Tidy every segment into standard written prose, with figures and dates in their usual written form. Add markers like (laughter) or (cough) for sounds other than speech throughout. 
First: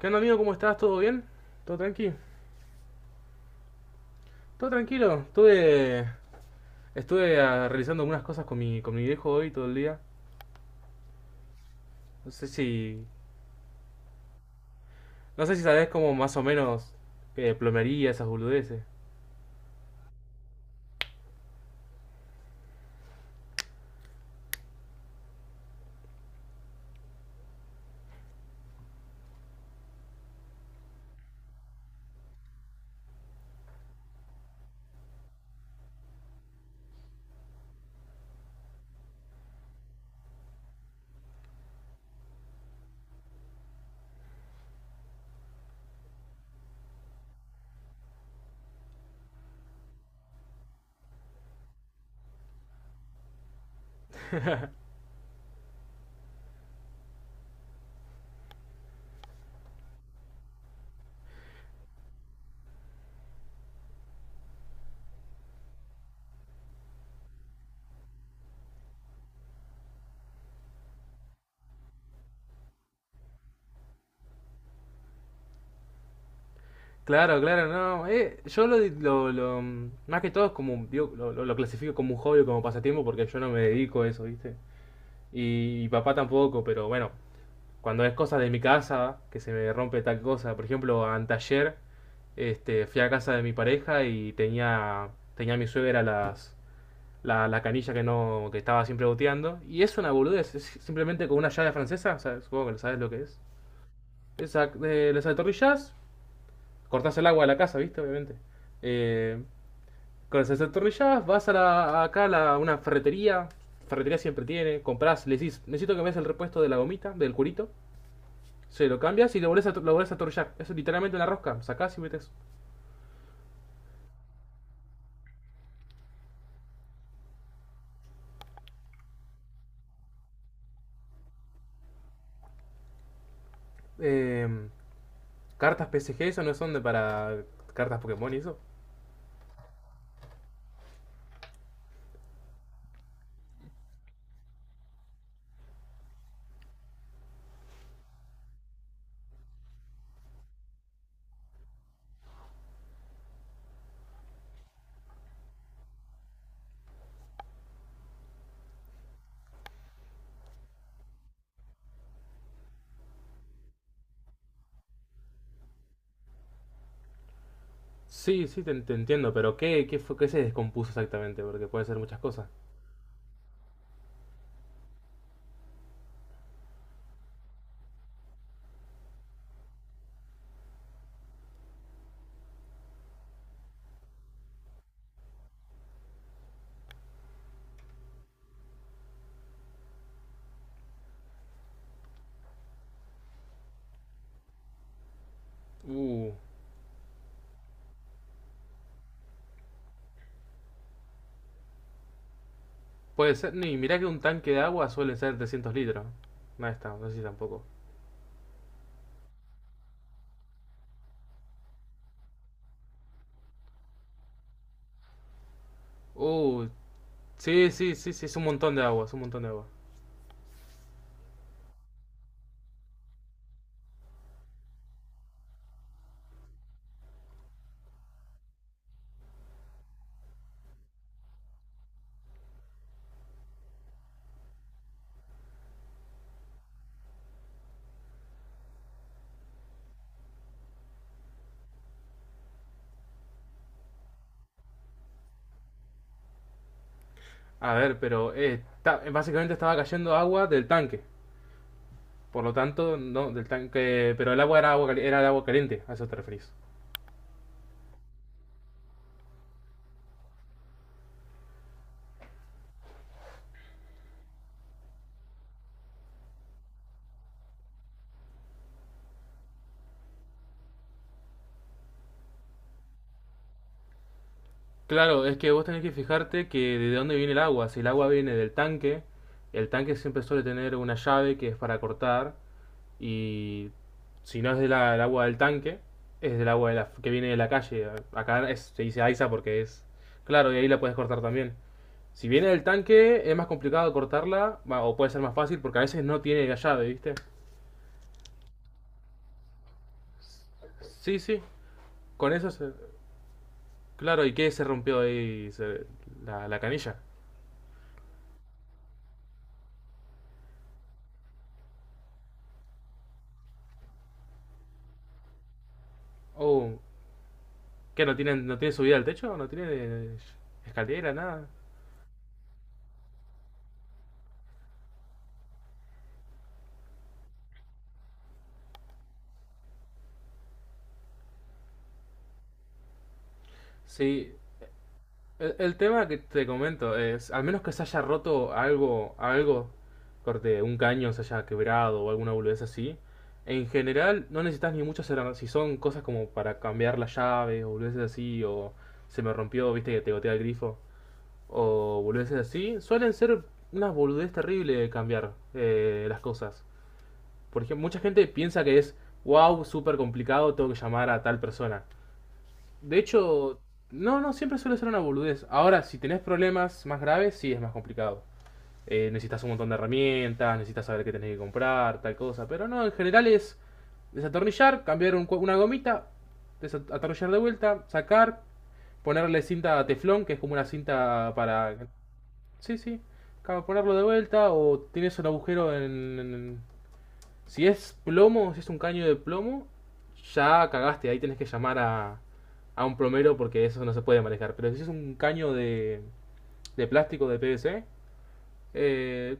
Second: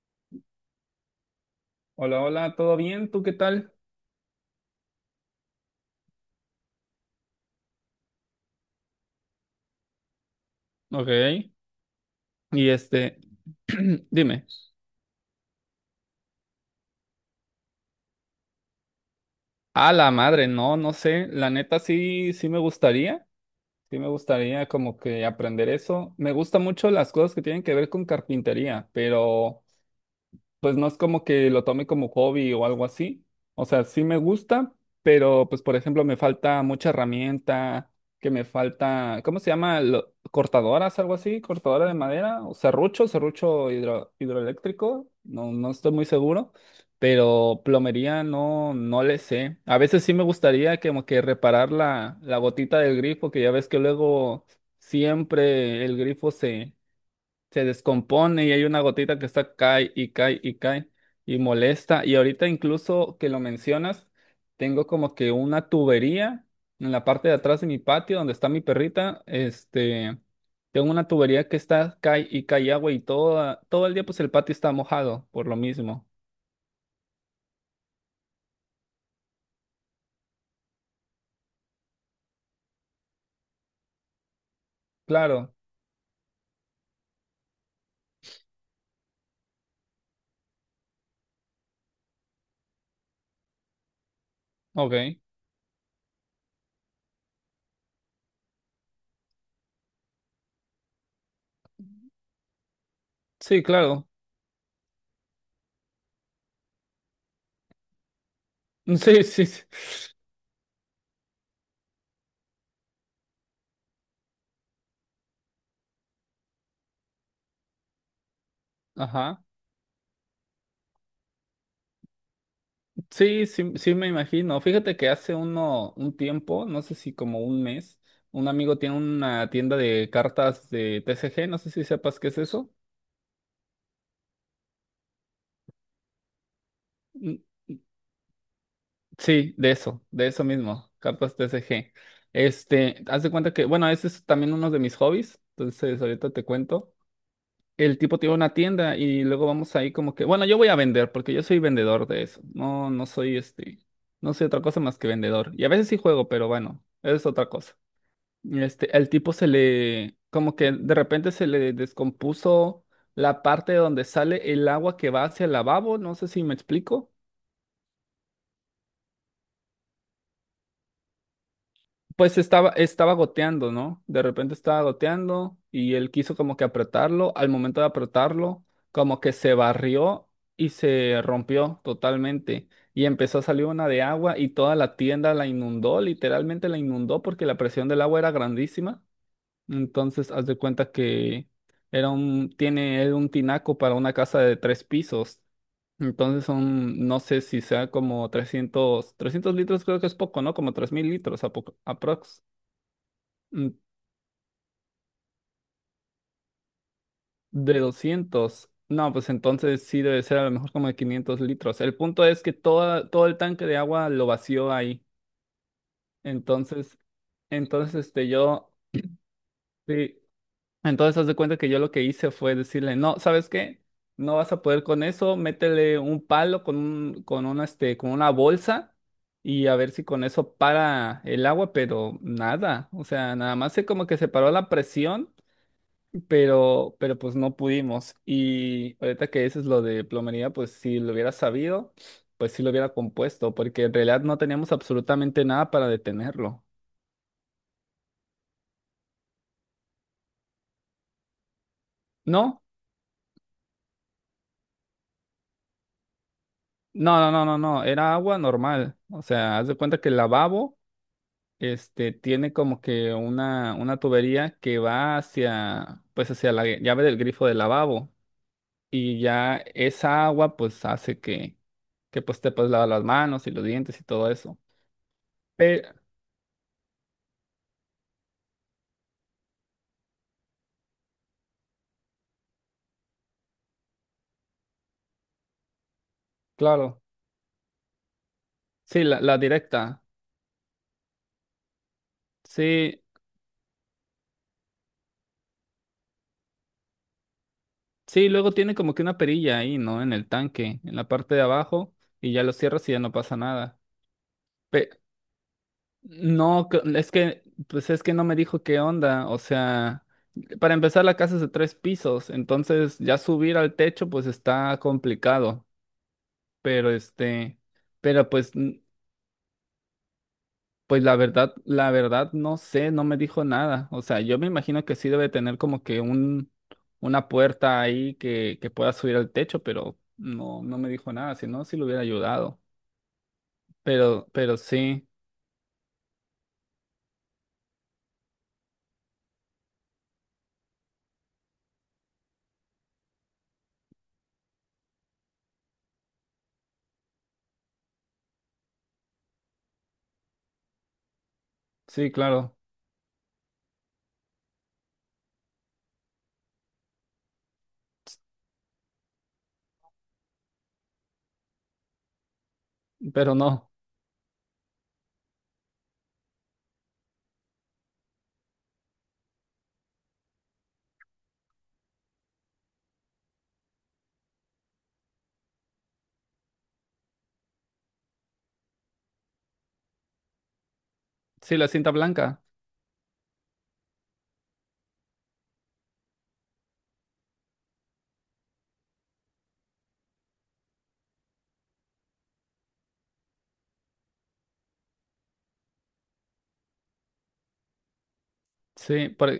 ¿Qué onda, amigo? ¿Cómo estás? ¿Todo bien? ¿Todo tranquilo? Hola, hola, ¿todo bien? ¿Tú qué tal? ¿Todo tranquilo? Estuve realizando algunas cosas con con mi viejo hoy todo el día. Ok. No sé si, Y este, (clears throat) dime. no sé si sabés como más o menos plomería, esas boludeces. A la madre, no, no sé. La neta sí, sí me gustaría. Sí me gustaría como que aprender eso. Me gusta mucho las cosas que tienen que ver con carpintería, pero pues no es como que lo tome como hobby o algo así. O sea, sí me gusta, pero pues por ejemplo me falta mucha herramienta, que me falta, ¿cómo se llama? Cortadoras, algo así, cortadora de madera, o serrucho, hidroeléctrico, no, no estoy muy seguro, pero plomería no, no le sé. A veces sí me gustaría como que reparar la, la gotita del grifo, que ya ves que luego siempre el grifo se descompone y hay una gotita que está cae y cae y cae y molesta. Y ahorita incluso que lo mencionas, tengo como que una tubería en la parte de atrás de mi patio donde está mi perrita, este, tengo una tubería que está cae y cae agua y toda, todo el día pues el patio está mojado por lo mismo. Claro, claro, no. Yo más que todo es como, digo, lo clasifico como un hobby o como pasatiempo, porque yo no me dedico a eso, ¿viste? Claro, Y papá tampoco, pero bueno, cuando es cosa de mi casa, que se me rompe tal cosa. Por ejemplo, antayer fui a casa de mi pareja y tenía, ok. tenía mi suegra la canilla que no, que estaba siempre goteando. Y es una boludez, es simplemente con una llave francesa, o sea, supongo que sabes lo que es. Sí, claro. Esa, les atornillás, cortás el agua de la casa, ¿viste? Obviamente. (laughs) Sí, Eh, sí, sí. con las atornillás, vas a acá a una ferretería, ferretería siempre tiene, comprás, le decís: necesito que me des el repuesto de la gomita, del curito. Sí, lo cambias y Ajá. lo lo volvés a torullar. Es literalmente una rosca. Sacás y metes. Sí, sí, sí me imagino. Fíjate que hace un tiempo, no sé si como un mes, un amigo tiene una tienda de cartas de TCG, no sé si sepas qué es eso. Eh, cartas P C G, eso no son de Mm, para mm, cartas Pokémon y eso. sí, de eso mismo, cartas TCG. Este, haz de cuenta que, bueno, ese es también uno de mis hobbies, entonces ahorita te cuento. El tipo tiene una tienda y luego vamos ahí como que, bueno, yo voy a vender porque yo soy vendedor de eso. No, no soy este, no soy otra cosa más que vendedor. Y a veces sí juego, pero bueno, es otra cosa. Este, el tipo se le, como que de repente se le descompuso la parte donde sale el agua que va hacia el lavabo, no sé si me explico. Sí, sí, te entiendo, pero ¿qué se descompuso exactamente? Porque puede ser muchas Pues cosas. estaba, estaba goteando, ¿no? De repente estaba goteando y él quiso como que apretarlo. Al momento de apretarlo, como que se barrió y se rompió totalmente. Y empezó a salir una de agua y toda la tienda la inundó, literalmente la inundó porque la presión del agua era grandísima. Entonces, haz de cuenta que era un, tiene él un tinaco para una casa de tres pisos. Uh, Entonces son, no sé si sea como 300 litros creo que es poco, ¿no? Como 3000 litros a aprox. puede ser. Mm, Ni mirá que un tanque de agua suele ser 300 litros. No está, no sé si tampoco. de 200. No, pues entonces sí debe ser a lo mejor como de 500 litros. El punto es que toda, todo el tanque de agua lo vació ahí. Uh, Entonces, sí, entonces sí, sí, sí, este es un yo... montón de agua, es un montón de agua. sí, entonces, haz de cuenta que yo lo que hice fue decirle, no, ¿sabes qué? No vas a poder con eso, métele un palo con un, con una, este, con una bolsa y a ver si con eso para el agua, pero nada, o sea, nada más se como que se paró la presión, pero pues no pudimos. Y ahorita que dices lo de plomería, pues si lo hubiera sabido, pues sí lo hubiera compuesto, porque en realidad no teníamos absolutamente nada para detenerlo. A ver, pero básicamente estaba cayendo agua del tanque. Por lo No, tanto, no, del tanque. Pero el agua era era el agua caliente, a eso te referís. no, no, no, no, no, era agua normal, o sea, haz de cuenta que el lavabo este, tiene como que una tubería que va hacia, pues hacia la llave del grifo del lavabo y ya esa agua pues hace que pues te puedes lavar las manos y los dientes y todo eso. Claro, es que vos tenés Pero, que fijarte que de dónde viene el agua. Si el agua viene del tanque, el tanque siempre suele tener una llave que es para cortar. Y si no es del el agua del tanque, es del agua de claro, que viene de la calle. Acá es- se dice sí, la, AISA, la porque es. directa, Claro, y ahí la puedes cortar también. Si viene del sí, tanque, es más complicado cortarla, va, o puede ser más fácil porque a veces no tiene la llave, ¿viste? sí, luego tiene como que una perilla ahí, ¿no? En el tanque, en la Sí, parte de sí, abajo y con ya eso lo se- cierras y ya no pasa nada. Claro, ¿y qué se rompió ahí? Se- ¿la No, que- canilla? es que, pues es que no me dijo qué onda. O sea, para empezar, la casa es de tres pisos, entonces ya subir al techo, pues está complicado. Oh, Pero este, ¿qué? Pero pues, ¿no tiene subida al techo? ¿No tiene pues escalera? Nada. La verdad, no sé, no me dijo nada. O sea, yo me imagino que sí debe tener como que un, una puerta ahí que pueda subir al techo, pero no, no me dijo nada, si no, sí le hubiera ayudado. Sí, Pero sí, el tema que te comento es, al menos que se haya roto algo, corte, un caño se haya quebrado o alguna boludez así, en general no necesitas ni muchas herramientas. Si son cosas como para cambiar las llaves o boludeces así, o se me rompió, viste que te gotea el grifo, o sí, boludeces claro, así, suelen ser unas boludeces terribles de cambiar, las cosas. Por ejemplo, mucha gente piensa que es: wow, súper complicado, tengo que llamar a tal persona. De pero hecho, no. no, no, siempre suele ser una boludez. Ahora, si tenés problemas más graves, sí es más complicado. Necesitas un montón de herramientas, necesitas saber qué tenés que comprar, tal cosa. Pero no, en general es desatornillar, cambiar un una gomita, desatornillar de vuelta, sacar, ponerle cinta teflón, que es como una cinta Sí, la para... cinta blanca. Sí, sí, ca- ponerlo de vuelta, o tienes un agujero en- si es plomo, si es un caño de plomo, ya cagaste, ahí tenés que llamar a un plomero, porque eso no se puede manejar. Pero si es un caño de plástico de PVC, Sí, por, eh,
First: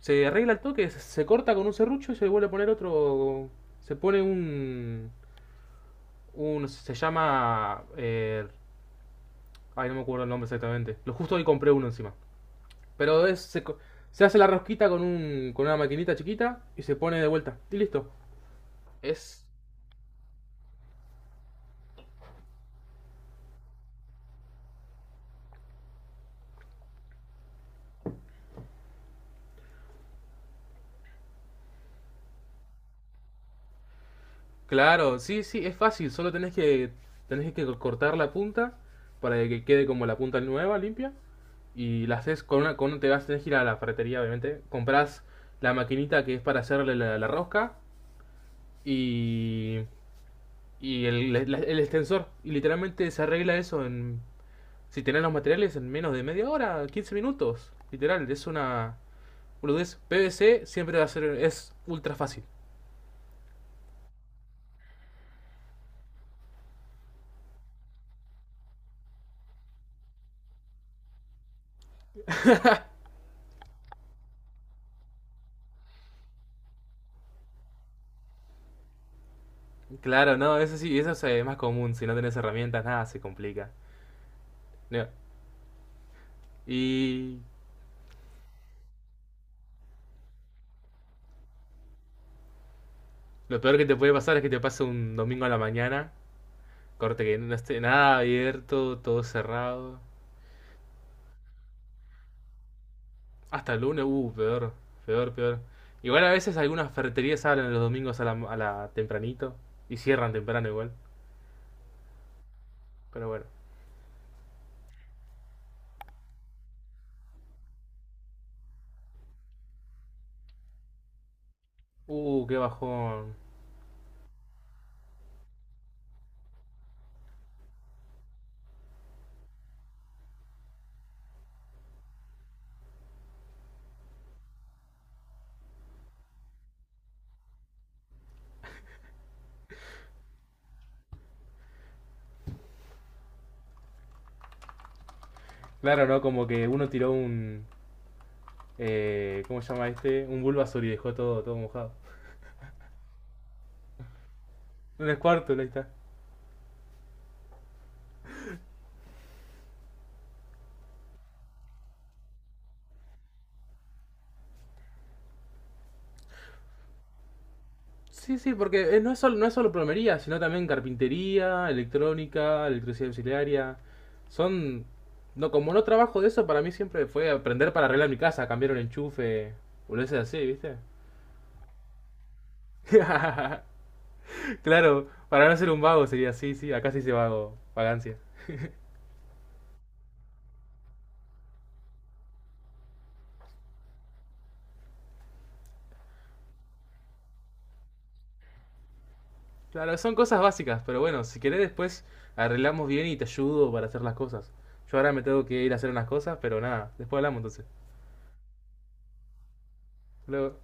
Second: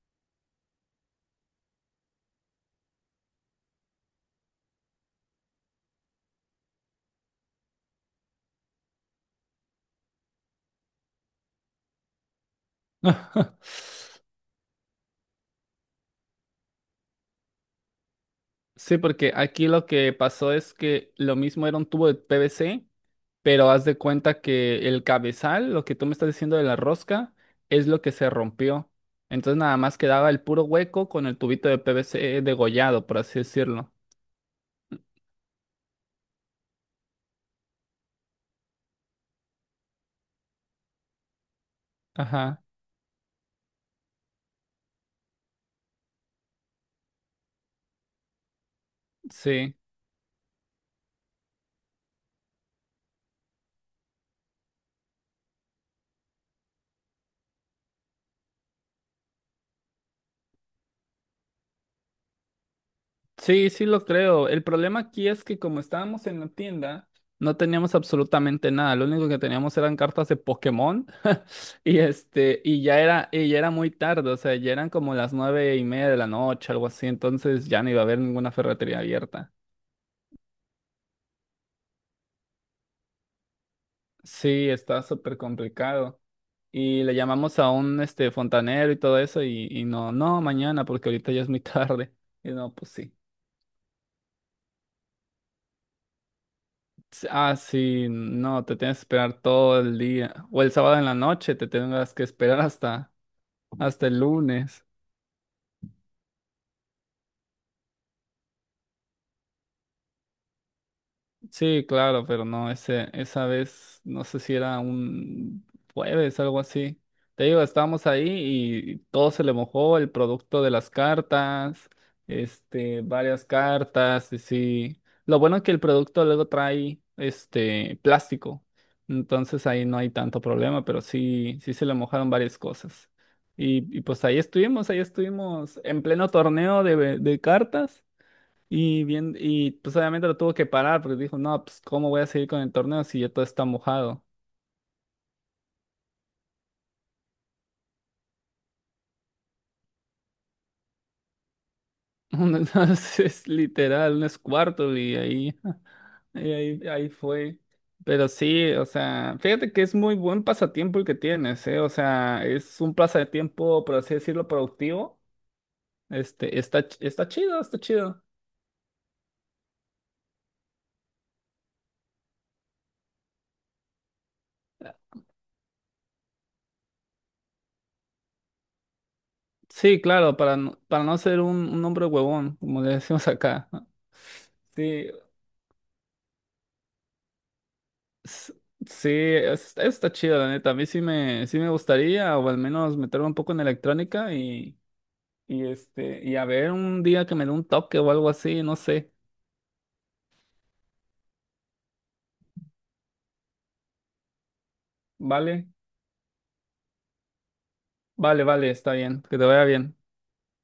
se arregla el toque, se corta con un serrucho y se vuelve a poner otro. Se pone un. Un se llama. Ay, no me acuerdo el nombre exactamente. Lo justo hoy compré uno encima. Pero (laughs) se hace la rosquita con una maquinita chiquita y se pone de vuelta. Y listo. sí, porque Es aquí lo que pasó es que lo mismo era un tubo de PVC, pero haz de cuenta que el cabezal, lo que tú me estás diciendo de la rosca, es lo que se rompió. Entonces nada más quedaba el puro hueco con el tubito de PVC degollado, por así decirlo. Claro, sí, sí, es fácil, solo tenés que cortar la punta para que quede como la punta nueva, limpia, y la haces con Ajá, una con un- te vas tenés que ir a la ferretería, obviamente, comprás la maquinita que es para hacerle la rosca sí. y y el extensor, y literalmente se arregla eso en si tenés los materiales en menos de media hora, 15 minutos, literal, es una boludez. PVC siempre va a ser es ultra fácil. Sí, sí lo creo. El problema aquí es que como estábamos en la tienda, no teníamos absolutamente nada. Lo único que teníamos eran cartas de Pokémon. (laughs) Y este, y ya era muy tarde, o sea, ya eran como las 9:30 de la noche, algo así. Entonces ya no iba a haber ninguna ferretería abierta. Claro, no, eso sí, eso es más común. Si no tenés herramientas, nada se complica. Sí, está No, súper complicado. Y le y llamamos a un este fontanero y todo eso, y no, no, mañana, porque ahorita ya es muy (laughs) tarde. Y no, pues sí. lo peor que te puede pasar es que te pase un domingo a la mañana, corte Sí, que no ah, esté sí, nada no, te tienes abierto, que todo esperar todo el cerrado. día. O el sábado en la noche, te tendrás que esperar hasta, Hasta el lunes, hasta el peor, lunes. peor, peor. Igual a veces algunas ferreterías abren los domingos a a la tempranito y cierran temprano igual. Sí, claro, pero no, ese, Pero bueno, esa vez, no sé si era un jueves, algo así. Te digo, estábamos ahí y todo se le mojó, el producto de las cartas, qué este, bajón. varias cartas, y sí. Lo bueno es que el producto luego trae, este, plástico, entonces ahí no hay tanto problema, pero sí, sí se le mojaron varias cosas. Y pues ahí estuvimos en pleno torneo de cartas. Y bien, y pues obviamente lo tuvo que parar porque dijo, no, pues ¿cómo voy a seguir con el torneo si ya todo está mojado? Claro, ¿no? Como que uno tiró un... ¿cómo se llama este? Un Bulbasaur y dejó todo, todo mojado. (laughs) Entonces, es literal, un Squirtle Un y ahí, Squirtle, ahí está. (laughs) y ahí, ahí fue. Pero sí, o sea, fíjate que es muy buen pasatiempo el que tienes, ¿eh? O sea, es un pasatiempo, por así decirlo, productivo. Este, está chido, está chido. Sí, sí, porque no es solo plomería, sino también carpintería, electrónica, electricidad auxiliaria. Son... No, como no trabajo de eso, para mí siempre fue aprender para arreglar mi casa, cambiar un enchufe, o lo Sí, claro, así, ¿viste? Para no ser un hombre huevón, como le decimos (laughs) acá. (laughs) Sí, Claro, para no ser un vago, sería así, sí, acá sí se dice vago, vagancia. S- sí, está chido, la neta. A mí sí me gustaría, o al menos meterme un poco en electrónica y este, y a ver un día que me dé un toque o algo así, no sé. Claro, son cosas básicas, pero bueno, si querés después arreglamos bien y te ayudo para hacer las cosas. Yo ahora me tengo que Vale, ir a hacer unas cosas, pero nada, después hablamos entonces. vale, vale, está bien, que te vaya bien. Luego.